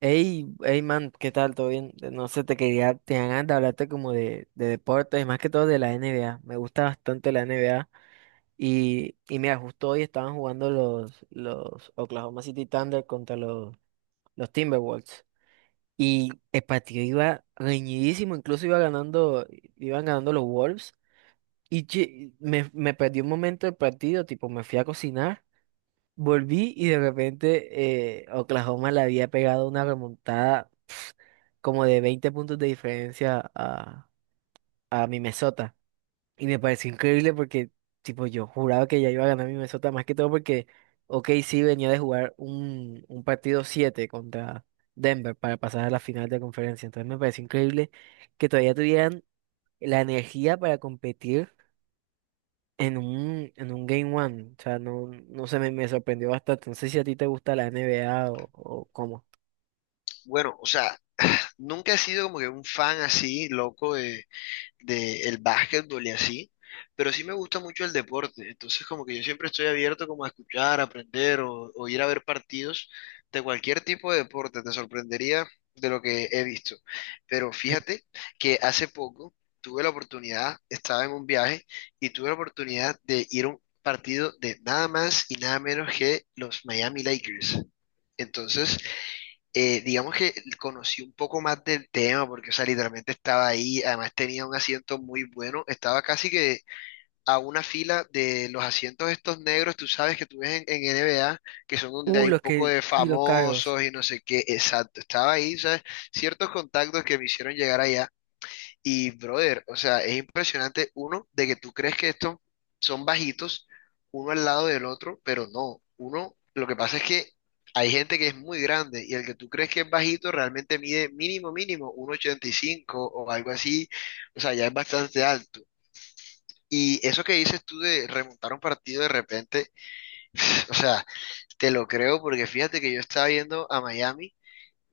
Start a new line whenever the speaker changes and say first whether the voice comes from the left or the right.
right: Hey, hey man, ¿qué tal? ¿Todo bien? No sé, te ganas de hablarte como de deportes, más que todo de la NBA. Me gusta bastante la NBA. Y mira, justo hoy estaban jugando los Oklahoma City Thunder contra los Timberwolves. Y el partido iba reñidísimo, incluso iban ganando los Wolves. Y che, me perdí un momento del partido, tipo, me fui a cocinar, volví y de repente Oklahoma le había pegado una remontada como de 20 puntos de diferencia a mi Minnesota. Y me pareció increíble porque, tipo, yo juraba que ya iba a ganar mi Minnesota, más que todo porque ok, sí venía de jugar un partido 7 contra Denver para pasar a la final de conferencia. Entonces me pareció increíble que todavía tuvieran la energía para competir en un Game One. O sea, no, no sé, me sorprendió bastante. No sé si a ti te gusta la NBA o cómo.
left: Bueno, o sea, nunca he sido como que un fan así, loco de el básquetbol y así, pero sí me gusta mucho el deporte. Entonces, como que yo siempre estoy abierto como a escuchar, aprender o ir a ver partidos de cualquier tipo de deporte. Te sorprendería de lo que he visto. Pero fíjate que hace poco tuve la oportunidad, estaba en un viaje y tuve la oportunidad de ir a un partido de nada más y nada menos que los Miami Lakers. Entonces, digamos que conocí un poco más del tema, porque, o sea, literalmente estaba ahí, además tenía un asiento muy bueno, estaba casi que a una fila de los asientos estos negros, tú sabes que tú ves en, NBA, que son donde hay un
right: Los
left: poco
right: que,
left: de
right: sí, los carros.
left: famosos y no sé qué, exacto, estaba ahí, ¿sabes? Ciertos contactos que me hicieron llegar allá y, brother, o sea, es impresionante, uno, de que tú crees que estos son bajitos, uno al lado del otro, pero no. Uno, lo que pasa es que hay gente que es muy grande y el que tú crees que es bajito realmente mide mínimo, mínimo, 1,85 o algo así. O sea, ya es bastante alto. Y eso que dices tú de remontar un partido de repente, o sea, te lo creo porque fíjate que yo estaba viendo a Miami.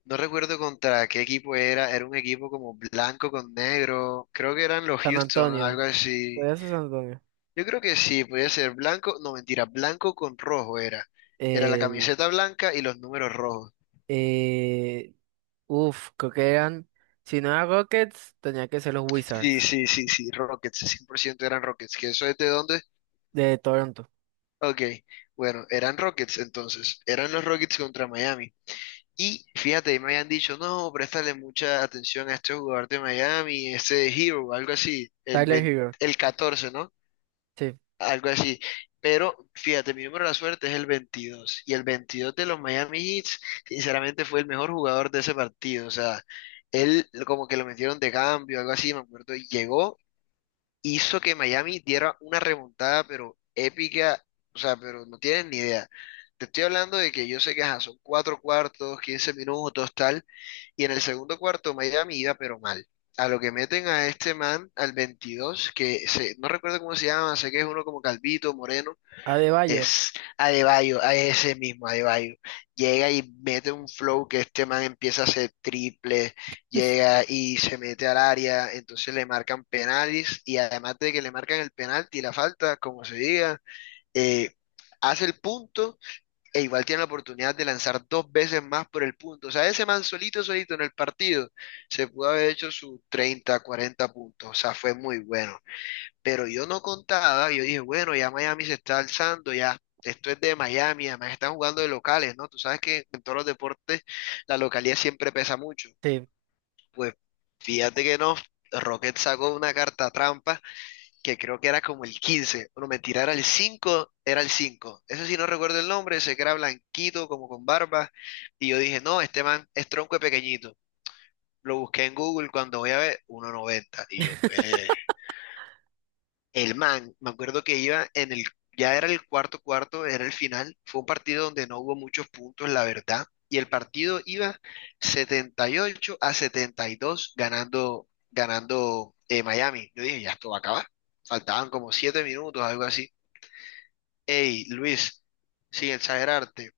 left: No recuerdo contra qué equipo era, era un equipo como blanco con negro, creo que eran los
right: San
left: Houston,
right: Antonio.
left: algo así.
right: ¿Podrías ser San Antonio?
left: Yo creo que sí, podía ser blanco, no mentira, blanco con rojo era. Era la
right: Eh,
left: camiseta blanca y los números rojos.
right: eh, uf, creo que eran. Si no era Rockets, tenía que ser los
left: Sí,
right: Wizards
left: sí, sí, sí, Rockets, 100% eran Rockets, ¿que eso es de dónde?
right: de Toronto.
left: Ok, bueno, eran Rockets entonces, eran los Rockets contra Miami. Y fíjate, y me habían dicho, no, préstale mucha atención a este jugador de Miami, este Hero, algo así, el
right: Tyler
left: 20,
right: Hero,
left: el catorce, ¿no?
right: sí.
left: Algo así. Pero fíjate, mi número de la suerte es el veintidós. Y el 22 de los Miami Heat, sinceramente, fue el mejor jugador de ese partido. O sea, él como que lo metieron de cambio, algo así, me acuerdo. Y llegó, hizo que Miami diera una remontada, pero épica, o sea, pero no tienen ni idea. Te estoy hablando de que yo sé que ajá, son cuatro cuartos, 15 minutos, tal, y en el segundo cuarto Miami iba pero mal. A lo que meten a este man, al 22, que se, no recuerdo cómo se llama, sé que es uno como Calvito, Moreno,
right: Adebayo,
left: es Adebayo, a ese mismo Adebayo. Llega y mete un flow que este man empieza a hacer triple, llega y se mete al área, entonces le marcan penales y además de que le marcan el penalti y la falta, como se diga, eh, hace el punto e igual tiene la oportunidad de lanzar dos veces más por el punto. O sea, ese man solito, solito en el partido, se pudo haber hecho sus treinta, 40 puntos. O sea, fue muy bueno. Pero yo no contaba, yo dije, bueno, ya Miami se está alzando, ya esto es de Miami, además están jugando de locales, ¿no? Tú sabes que en todos los deportes la localidad siempre pesa mucho.
right: sí.
left: Pues fíjate que no, Rocket sacó una carta trampa que creo que era como el 15, no mentira, era el cinco, era el cinco. Eso sí no recuerdo el nombre, ese que era blanquito, como con barba, y yo dije, no, este man es tronco de pequeñito. Lo busqué en Google cuando voy a ver 1,90 y yo, el man, me acuerdo que iba en el, ya era el cuarto cuarto, era el final, fue un partido donde no hubo muchos puntos, la verdad, y el partido iba 78 a 72 ganando, ganando, Miami. Yo dije, ya esto va a acabar. Faltaban como 7 minutos, algo así. Hey, Luis, sin exagerarte,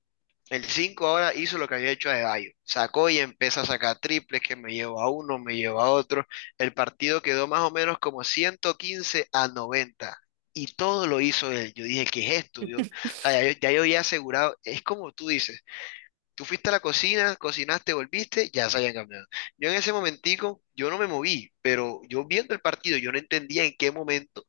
left: el 5 ahora hizo lo que había hecho Adebayo. Sacó y empezó a sacar triples que me llevó a uno, me llevó a otro. El partido quedó más o menos como 115-90. Y todo lo hizo él. Yo dije, ¿qué es esto, Dios? O sea, ya, ya yo había asegurado. Es como tú dices. Tú fuiste a la cocina, cocinaste, volviste, ya se habían cambiado. Yo en ese momentico, yo no me moví, pero yo viendo el partido, yo no entendía en qué momento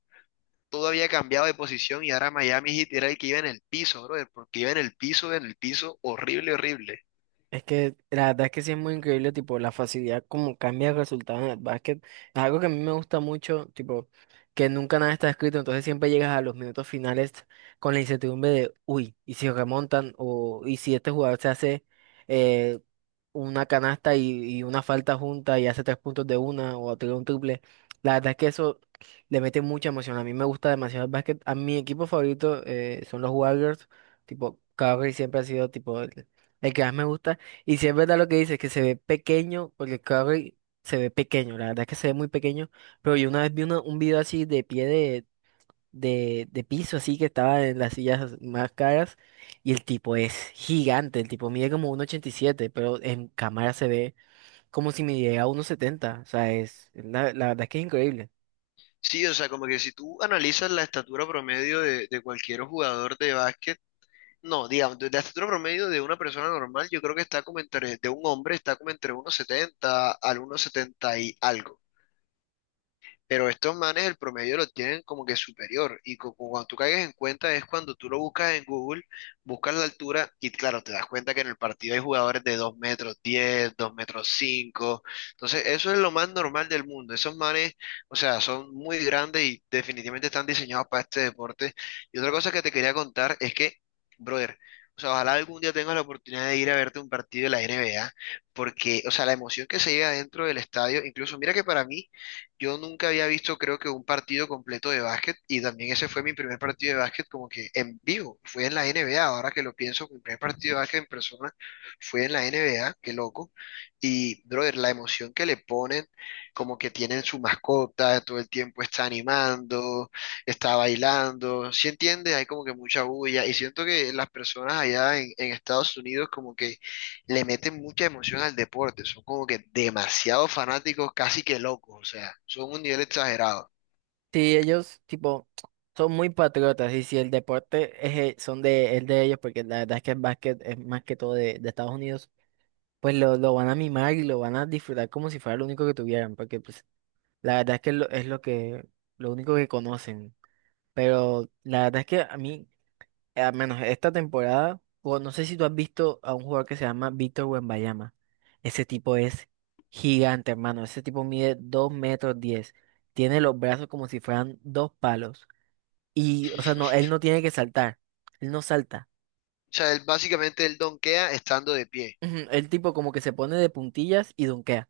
left: todo había cambiado de posición y ahora Miami Heat era el que iba en el piso, brother, porque iba en el piso, horrible, horrible.
right: Es que la verdad es que sí es muy increíble, tipo, la facilidad como cambia el resultado en el básquet. Es algo que a mí me gusta mucho, tipo, que nunca nada está escrito, entonces siempre llegas a los minutos finales con la incertidumbre de, uy, y si remontan, o y si este jugador se hace eh, una canasta y una falta junta y hace 3 puntos de una o tira un triple. La verdad es que eso le mete mucha emoción. A mí me gusta demasiado el básquet. A mi equipo favorito son los Warriors, tipo, Curry siempre ha sido, tipo, el que más me gusta. Y si es verdad lo que dices, que se ve pequeño, porque Curry se ve pequeño, la verdad es que se ve muy pequeño, pero yo una vez vi un video así de pie de piso, así que estaba en las sillas más caras, y el tipo es gigante, el tipo mide como 1,87, pero en cámara se ve como si midiera 1,70, o sea, la verdad es que es increíble.
left: Sí, o sea, como que si tú analizas la estatura promedio de cualquier jugador de básquet, no, digamos, de la estatura promedio de una persona normal, yo creo que está como entre, de un hombre está como entre uno setenta al uno setenta y algo. Pero estos manes el promedio lo tienen como que superior. Y cuando tú caigas en cuenta es cuando tú lo buscas en Google, buscas la altura y claro, te das cuenta que en el partido hay jugadores de 2 metros diez, 2 metros cinco. Entonces, eso es lo más normal del mundo. Esos manes, o sea, son muy grandes y definitivamente están diseñados para este deporte. Y otra cosa que te quería contar es que, brother, o sea, ojalá algún día tengas la oportunidad de ir a verte un partido de la NBA, porque, o sea, la emoción que se llega dentro del estadio, incluso mira que para mí yo nunca había visto, creo que, un partido completo de básquet y también ese fue mi primer partido de básquet como que en vivo. Fue en la NBA, ahora que lo pienso, mi primer partido de básquet en persona fue en la NBA, qué loco. Y, brother, la emoción que le ponen, como que tienen su mascota, todo el tiempo está animando, está bailando, ¿sí entiende? Hay como que mucha bulla y siento que las personas allá en Estados Unidos como que le meten mucha emoción al deporte, son como que demasiado fanáticos, casi que locos, o sea, son un nivel exagerado.
right: Sí, ellos, tipo, son muy patriotas, y si el deporte es, el son de, el de ellos, porque la verdad es que el básquet es más que todo de Estados Unidos. Pues lo van a mimar y lo van a disfrutar como si fuera lo único que tuvieran, porque pues la verdad es que lo único que conocen. Pero la verdad es que a mí, al menos esta temporada, o no sé si tú has visto a un jugador que se llama Víctor Wembanyama. Ese tipo es gigante, hermano. Ese tipo mide 2,10 metros. Tiene los brazos como si fueran dos palos. Y, o sea, no, él no tiene que saltar. Él no salta.
left: O sea, él básicamente él donkea estando de pie.
right: Ujú, el tipo como que se pone de puntillas y dunkea.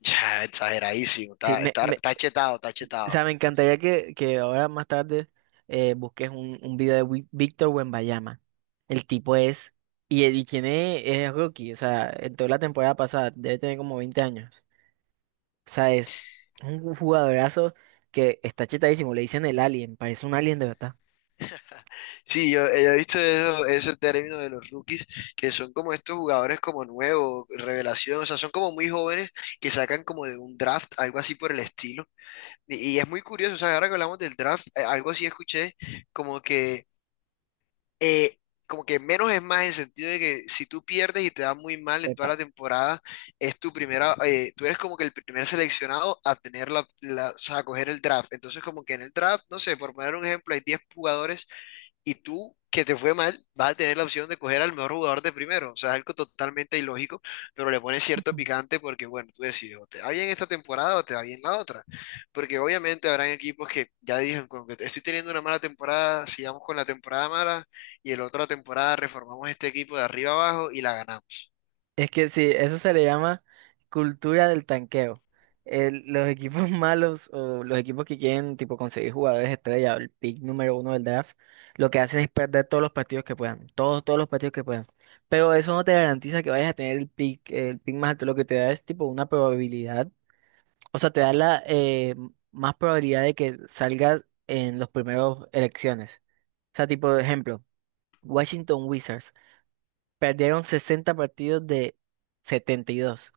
left: Ya, exageradísimo,
right: Sí,
left: está, está, está chetado, está
right: o
left: chetado.
right: sea, me encantaría que ahora más tarde busques un video de Víctor Wembanyama. El tipo es, y tiene, es rookie, o sea, en toda la temporada pasada, debe tener como 20 años. O sea, es un jugadorazo que está chetadísimo, le dicen el alien, parece un alien de verdad.
left: Sí, yo he visto ese término de los rookies, que son como estos jugadores como nuevos, revelación, o sea, son como muy jóvenes que sacan como de un draft, algo así por el estilo. Y es muy curioso, o sea, ahora que hablamos del draft, algo así escuché, como que eh, como que menos es más en el sentido de que si tú pierdes y te da muy mal en toda
right: Epa.
left: la temporada, es tu primera, tú eres como que el primer seleccionado a tener o sea, a coger el draft. Entonces, como que en el draft, no sé, por poner un ejemplo, hay 10 jugadores y tú, que te fue mal, vas a tener la opción de coger al mejor jugador de primero. O sea, es algo totalmente ilógico, pero le pones cierto picante porque, bueno, tú decides, o te va bien esta temporada o te va bien la otra. Porque obviamente habrán equipos que ya dicen, como que estoy teniendo una mala temporada, sigamos con la temporada mala y el la otra temporada reformamos este equipo de arriba abajo y la ganamos.
right: Es que sí, eso se le llama cultura del tanqueo. Los equipos malos o los equipos que quieren tipo conseguir jugadores estrella, o el pick número uno del draft, lo que hacen es perder todos los partidos que puedan, todos los partidos que puedan. Pero eso no te garantiza que vayas a tener el pick más alto, lo que te da es tipo una probabilidad, o sea, te da la más probabilidad de que salgas en los primeros elecciones. O sea, tipo, de ejemplo, Washington Wizards perdieron 60 partidos de 72.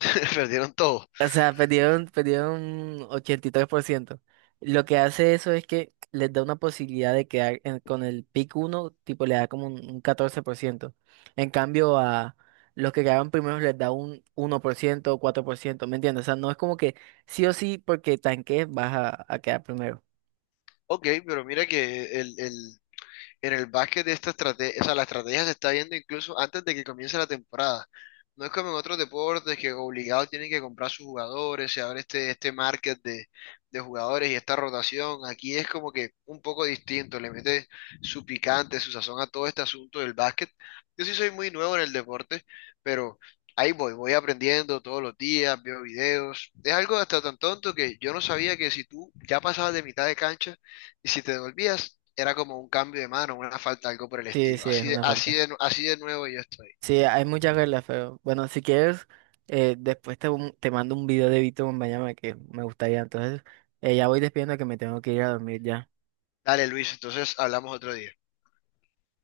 left: Perdieron todo.
right: O sea, perdieron 83%. Lo que hace eso es que les da una posibilidad de quedar con el pick uno, tipo le da como un 14%. En cambio, a los que quedaron primeros les da un 1% o 4%, ¿me entiendes? O sea, no es como que sí o sí porque tanques vas a quedar primero.
left: Ok, pero mira que el en el básquet de esta estrategia, o sea, la estrategia se está viendo incluso antes de que comience la temporada. No es como en otros deportes que obligados tienen que comprar sus jugadores, se abre este market de jugadores y esta rotación. Aquí es como que un poco distinto, le mete su picante, su sazón a todo este asunto del básquet. Yo sí soy muy nuevo en el deporte, pero ahí voy, voy aprendiendo todos los días, veo videos. Es algo hasta tan tonto que yo no sabía que si tú ya pasabas de mitad de cancha, y si te devolvías, era como un cambio de mano, una falta, algo por el
right: Sí,
left: estilo.
right: sí, es
left: Así de,
right: una
left: así
right: falta.
left: de, así de nuevo yo estoy.
right: Sí, hay muchas reglas, pero bueno, si quieres, después te mando un video de Vito Bombayama que me gustaría. Entonces, ya voy despidiendo que me tengo que ir a dormir ya.
left: Dale, Luis, entonces hablamos otro día.